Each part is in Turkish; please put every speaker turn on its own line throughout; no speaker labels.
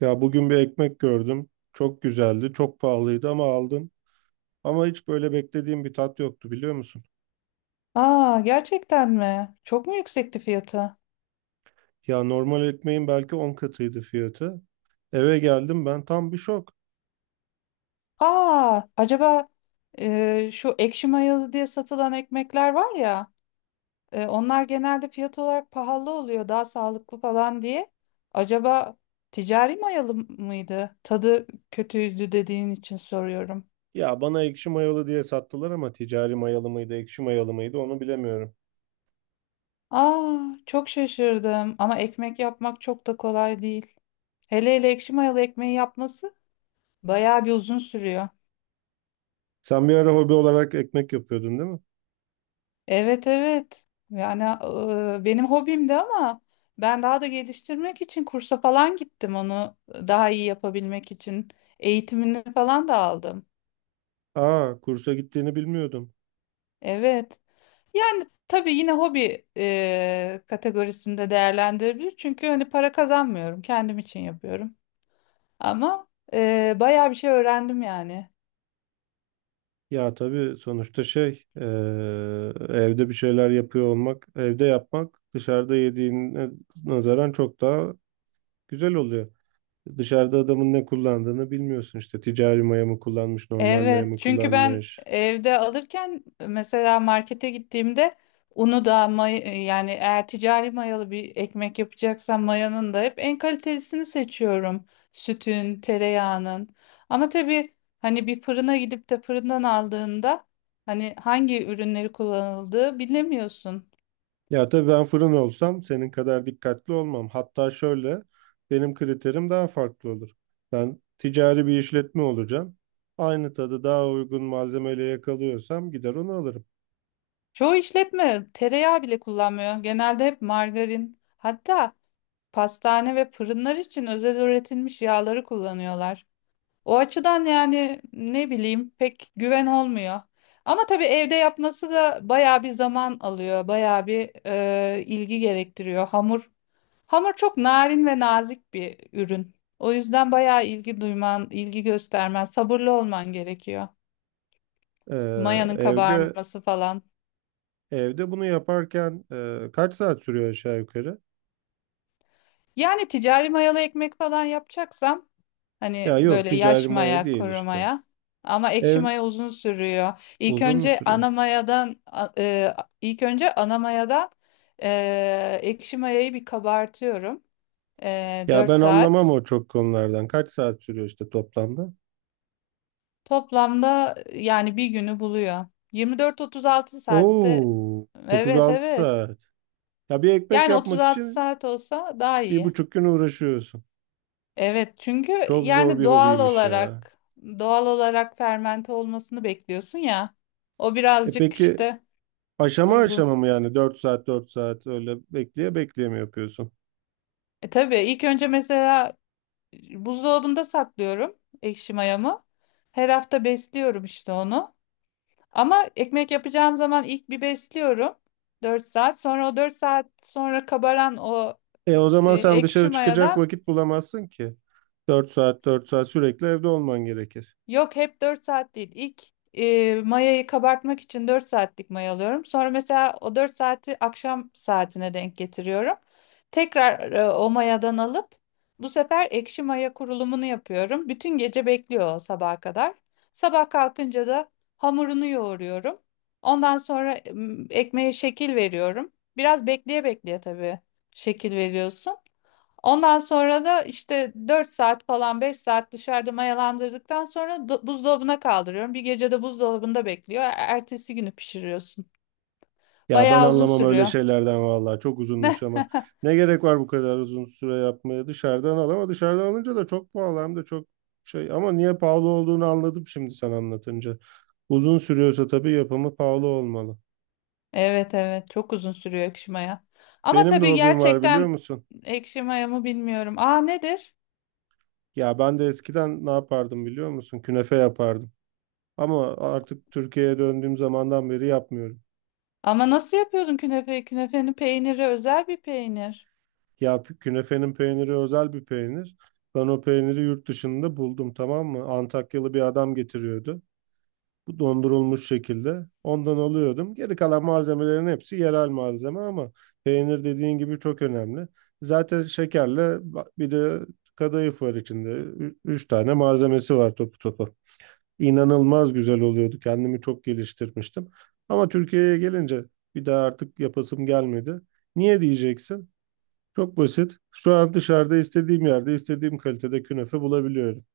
Ya bugün bir ekmek gördüm. Çok güzeldi, çok pahalıydı ama aldım. Ama hiç böyle beklediğim bir tat yoktu biliyor musun?
Aa, gerçekten mi? Çok mu yüksekti fiyatı?
Ya normal ekmeğin belki 10 katıydı fiyatı. Eve geldim ben tam bir şok.
Aa, acaba, şu ekşi mayalı diye satılan ekmekler var ya, onlar genelde fiyat olarak pahalı oluyor, daha sağlıklı falan diye. Acaba ticari mayalı mıydı? Tadı kötüydü dediğin için soruyorum.
Ya bana ekşi mayalı diye sattılar ama ticari mayalı mıydı, ekşi mayalı mıydı onu bilemiyorum.
Aa, çok şaşırdım ama ekmek yapmak çok da kolay değil. Hele hele ekşi mayalı ekmeği yapması bayağı bir uzun sürüyor.
Sen bir ara hobi olarak ekmek yapıyordun değil mi?
Evet, evet. Yani benim hobimdi ama ben daha da geliştirmek için kursa falan gittim onu daha iyi yapabilmek için. Eğitimini falan da aldım.
Aa, kursa gittiğini bilmiyordum.
Evet. Yani tabii yine hobi kategorisinde değerlendirebilir. Çünkü hani para kazanmıyorum. Kendim için yapıyorum. Ama bayağı bir şey öğrendim yani.
Ya tabii sonuçta şey, eee, evde bir şeyler yapıyor olmak, evde yapmak dışarıda yediğine nazaran çok daha güzel oluyor. Dışarıda adamın ne kullandığını bilmiyorsun işte. Ticari maya mı kullanmış, normal maya
Evet,
mı
çünkü ben
kullanmış.
evde alırken mesela markete gittiğimde unu da yani eğer ticari mayalı bir ekmek yapacaksam mayanın da hep en kalitelisini seçiyorum. Sütün, tereyağının. Ama tabii hani bir fırına gidip de fırından aldığında hani hangi ürünleri kullanıldığı bilemiyorsun.
Ya tabii ben fırın olsam senin kadar dikkatli olmam. Hatta şöyle benim kriterim daha farklı olur. Ben ticari bir işletme olacağım. Aynı tadı daha uygun malzemeyle yakalıyorsam gider onu alırım.
Çoğu işletme tereyağı bile kullanmıyor. Genelde hep margarin. Hatta pastane ve fırınlar için özel üretilmiş yağları kullanıyorlar. O açıdan yani ne bileyim pek güven olmuyor. Ama tabii evde yapması da bayağı bir zaman alıyor, bayağı bir ilgi gerektiriyor. Hamur çok narin ve nazik bir ürün. O yüzden bayağı ilgi duyman, ilgi göstermen, sabırlı olman gerekiyor.
Ee,
Mayanın
evde
kabarması falan.
evde bunu yaparken kaç saat sürüyor aşağı yukarı?
Yani ticari mayalı ekmek falan yapacaksam hani
Ya yok
böyle
ticari
yaş
maya
maya,
değil
kuru
işte.
maya. Ama ekşi
Ev
maya uzun sürüyor.
Uzun mu sürüyor?
İlk önce ana mayadan ekşi mayayı bir kabartıyorum.
Ya
4
ben anlamam
saat.
o çok konulardan. Kaç saat sürüyor işte toplamda?
Toplamda yani bir günü buluyor. 24-36 saatte.
Oo,
Evet,
36
evet.
saat. Ya bir ekmek
Yani
yapmak
36
için
saat olsa daha
bir
iyi.
buçuk gün uğraşıyorsun.
Evet çünkü
Çok zor
yani
bir
doğal
hobiymiş ya.
olarak doğal olarak fermente olmasını bekliyorsun ya. O
E
birazcık
peki
işte
aşama aşama
uzun.
mı yani 4 saat 4 saat öyle bekleye bekleye mi yapıyorsun?
E, tabii ilk önce mesela buzdolabında saklıyorum ekşi mayamı. Her hafta besliyorum işte onu. Ama ekmek yapacağım zaman ilk bir besliyorum. Dört saat. Sonra o 4 saat sonra kabaran o
E o zaman sen
ekşi
dışarı çıkacak
mayadan.
vakit bulamazsın ki. 4 saat 4 saat sürekli evde olman gerekir.
Yok, hep 4 saat değil. İlk mayayı kabartmak için 4 saatlik maya alıyorum. Sonra mesela o 4 saati akşam saatine denk getiriyorum. Tekrar o mayadan alıp bu sefer ekşi maya kurulumunu yapıyorum. Bütün gece bekliyor o sabaha kadar. Sabah kalkınca da hamurunu yoğuruyorum. Ondan sonra ekmeğe şekil veriyorum. Biraz bekleye bekleye tabii şekil veriyorsun. Ondan sonra da işte 4 saat falan 5 saat dışarıda mayalandırdıktan sonra buzdolabına kaldırıyorum. Bir gece de buzdolabında bekliyor. Ertesi günü pişiriyorsun.
Ya ben
Bayağı uzun
anlamam öyle
sürüyor.
şeylerden vallahi çok uzunmuş ama ne gerek var bu kadar uzun süre yapmaya, dışarıdan al. Ama dışarıdan alınca da çok pahalı, hem de çok şey, ama niye pahalı olduğunu anladım şimdi sen anlatınca. Uzun sürüyorsa tabii yapımı pahalı olmalı.
Evet, evet, çok uzun sürüyor ekşi maya. Ama
Benim de
tabii
hobim var biliyor
gerçekten
musun?
ekşi maya mı bilmiyorum. Aa, nedir?
Ya ben de eskiden ne yapardım biliyor musun? Künefe yapardım ama artık Türkiye'ye döndüğüm zamandan beri yapmıyorum.
Ama nasıl yapıyordun künefe? Künefenin peyniri özel bir peynir.
Ya künefenin peyniri özel bir peynir. Ben o peyniri yurt dışında buldum tamam mı? Antakyalı bir adam getiriyordu. Bu dondurulmuş şekilde ondan alıyordum. Geri kalan malzemelerin hepsi yerel malzeme ama peynir dediğin gibi çok önemli. Zaten şekerle bir de kadayıf var içinde. Üç tane malzemesi var topu topu. İnanılmaz güzel oluyordu. Kendimi çok geliştirmiştim. Ama Türkiye'ye gelince bir daha artık yapasım gelmedi. Niye diyeceksin? Çok basit. Şu an dışarıda istediğim yerde istediğim kalitede künefe bulabiliyorum.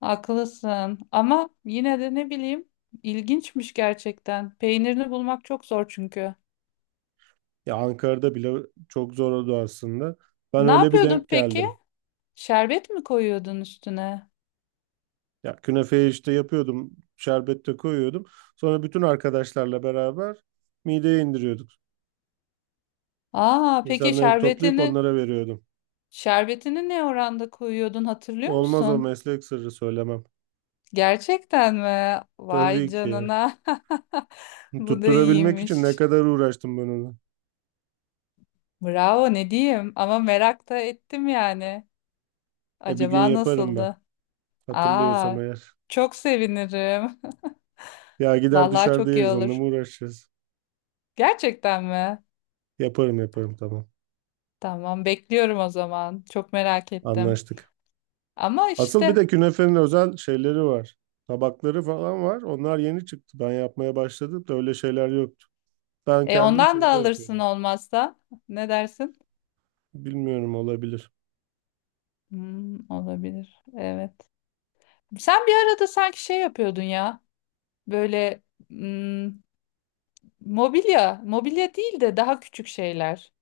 Haklısın. Ama yine de ne bileyim ilginçmiş gerçekten. Peynirini bulmak çok zor çünkü.
Ya Ankara'da bile çok zor oldu aslında. Ben
Ne
öyle bir
yapıyordun
denk
peki?
geldim.
Şerbet mi koyuyordun üstüne?
Ya künefeyi işte yapıyordum, şerbette koyuyordum. Sonra bütün arkadaşlarla beraber mideye indiriyorduk.
Aa, peki
İnsanları toplayıp
şerbetini
onlara veriyordum.
ne oranda koyuyordun hatırlıyor
Olmaz, o
musun?
meslek sırrı, söylemem.
Gerçekten mi? Vay
Tabii ki.
canına. Bu da
Tutturabilmek için ne
iyiymiş.
kadar uğraştım ben onu.
Bravo, ne diyeyim, ama merak da ettim yani.
E bir gün
Acaba
yaparım ben.
nasıldı? Aa,
Hatırlıyorsam eğer.
çok sevinirim.
Ya gider
Vallahi
dışarıda
çok iyi
yeriz, onunla
olur.
mı uğraşacağız?
Gerçekten mi?
Yaparım yaparım, tamam.
Tamam, bekliyorum o zaman. Çok merak ettim.
Anlaştık.
Ama
Asıl bir
işte.
de künefenin özel şeyleri var. Tabakları falan var. Onlar yeni çıktı. Ben yapmaya başladım da öyle şeyler yoktu. Ben kendim
Ondan da
şeyde
alırsın
yapıyordum.
olmazsa. Ne dersin?
Bilmiyorum, olabilir.
Hmm, olabilir. Evet. Sen bir arada sanki şey yapıyordun ya. Böyle, hmm, mobilya, mobilya değil de daha küçük şeyler.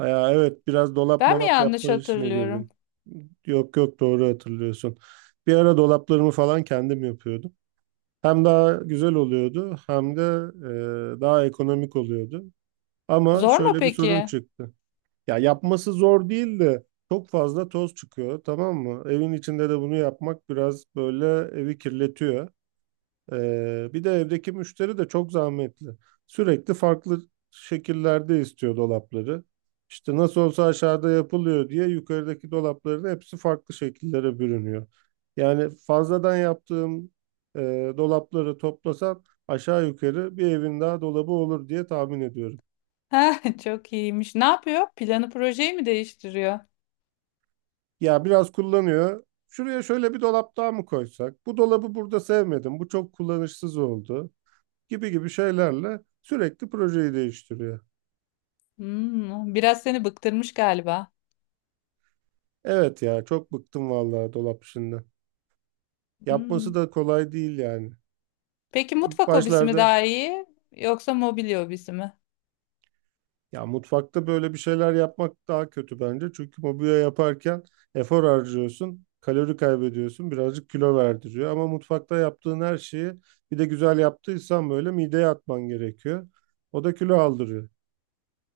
Ya evet, biraz dolap
Ben mi
molap
yanlış
yapma işine
hatırlıyorum?
girdim. Yok yok, doğru hatırlıyorsun. Bir ara dolaplarımı falan kendim yapıyordum. Hem daha güzel oluyordu hem de daha ekonomik oluyordu. Ama
Zor mu
şöyle bir
peki?
sorun çıktı. Ya yapması zor değil de çok fazla toz çıkıyor tamam mı? Evin içinde de bunu yapmak biraz böyle evi kirletiyor. Bir de evdeki müşteri de çok zahmetli. Sürekli farklı şekillerde istiyor dolapları. İşte nasıl olsa aşağıda yapılıyor diye yukarıdaki dolapların hepsi farklı şekillere bürünüyor. Yani fazladan yaptığım dolapları toplasan aşağı yukarı bir evin daha dolabı olur diye tahmin ediyorum.
Ha, çok iyiymiş. Ne yapıyor? Planı projeyi mi değiştiriyor?
Ya biraz kullanıyor. Şuraya şöyle bir dolap daha mı koysak? Bu dolabı burada sevmedim. Bu çok kullanışsız oldu. Gibi gibi şeylerle sürekli projeyi değiştiriyor.
Hmm, biraz seni bıktırmış galiba.
Evet ya, çok bıktım vallahi dolap işinden. Yapması
Hmm.
da kolay değil yani.
Peki
İlk
mutfak hobisi mi
başlarda
daha iyi yoksa mobilya hobisi mi?
ya mutfakta böyle bir şeyler yapmak daha kötü bence. Çünkü mobilya yaparken efor harcıyorsun, kalori kaybediyorsun, birazcık kilo verdiriyor. Ama mutfakta yaptığın her şeyi bir de güzel yaptıysan böyle mideye atman gerekiyor. O da kilo aldırıyor.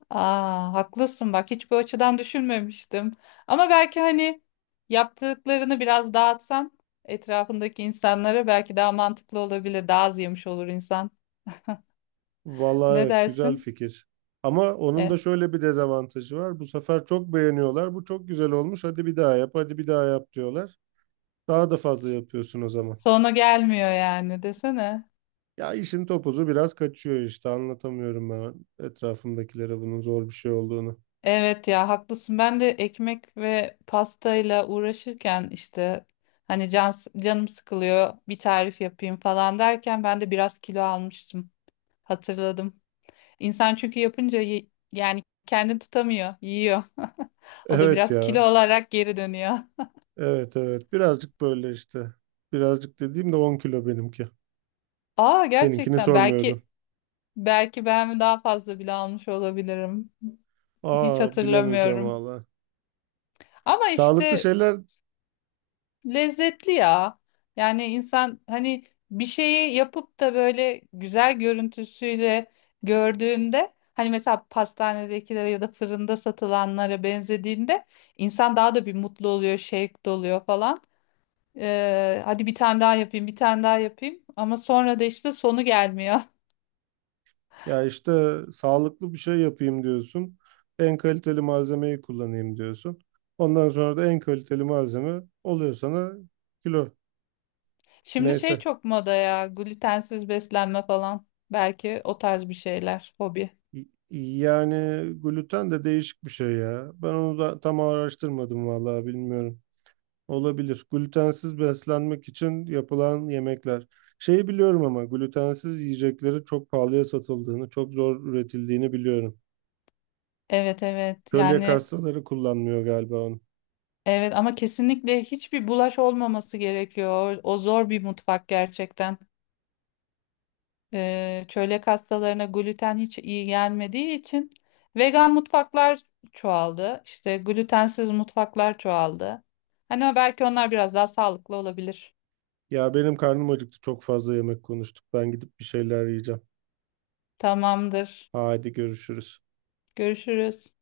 Aa, haklısın bak, hiç bu açıdan düşünmemiştim. Ama belki hani yaptıklarını biraz dağıtsan etrafındaki insanlara belki daha mantıklı olabilir. Daha az yemiş olur insan.
Vallahi
Ne
evet, güzel
dersin?
fikir. Ama onun da
E,
şöyle bir dezavantajı var. Bu sefer çok beğeniyorlar. Bu çok güzel olmuş. Hadi bir daha yap, hadi bir daha yap diyorlar. Daha da fazla yapıyorsun o zaman.
Sonu gelmiyor yani, desene.
Ya işin topuzu biraz kaçıyor işte, anlatamıyorum ben etrafımdakilere bunun zor bir şey olduğunu.
Evet ya, haklısın. Ben de ekmek ve pastayla uğraşırken işte hani canım sıkılıyor bir tarif yapayım falan derken ben de biraz kilo almıştım. Hatırladım. İnsan çünkü yapınca yani kendini tutamıyor, yiyor. O da
Evet
biraz kilo
ya.
olarak geri dönüyor.
Evet evet. Birazcık böyle işte. Birazcık dediğim de 10 kilo benimki.
Aa,
Seninkini
gerçekten, belki
sormuyorum.
ben daha fazla bile almış olabilirim. Hiç
Aa, bilemeyeceğim
hatırlamıyorum.
valla.
Ama
Sağlıklı
işte
şeyler,
lezzetli ya. Yani insan hani bir şeyi yapıp da böyle güzel görüntüsüyle gördüğünde hani mesela pastanedekilere ya da fırında satılanlara benzediğinde insan daha da bir mutlu oluyor, şevk doluyor falan. Hadi bir tane daha yapayım, bir tane daha yapayım. Ama sonra da işte sonu gelmiyor.
ya işte sağlıklı bir şey yapayım diyorsun. En kaliteli malzemeyi kullanayım diyorsun. Ondan sonra da en kaliteli malzeme oluyor sana kilo.
Şimdi şey
Neyse.
çok moda ya, glutensiz beslenme falan. Belki o tarz bir şeyler, hobi.
Yani gluten de değişik bir şey ya. Ben onu da tam araştırmadım vallahi, bilmiyorum. Olabilir. Glutensiz beslenmek için yapılan yemekler. Şeyi biliyorum ama glutensiz yiyecekleri çok pahalıya satıldığını, çok zor üretildiğini biliyorum.
Evet, evet,
Kölyak
yani
hastaları kullanmıyor galiba onu.
evet, ama kesinlikle hiçbir bulaş olmaması gerekiyor. O zor bir mutfak gerçekten. Çölyak hastalarına gluten hiç iyi gelmediği için vegan mutfaklar çoğaldı. İşte glutensiz mutfaklar çoğaldı. Hani belki onlar biraz daha sağlıklı olabilir.
Ya benim karnım acıktı, çok fazla yemek konuştuk. Ben gidip bir şeyler yiyeceğim.
Tamamdır.
Hadi görüşürüz.
Görüşürüz.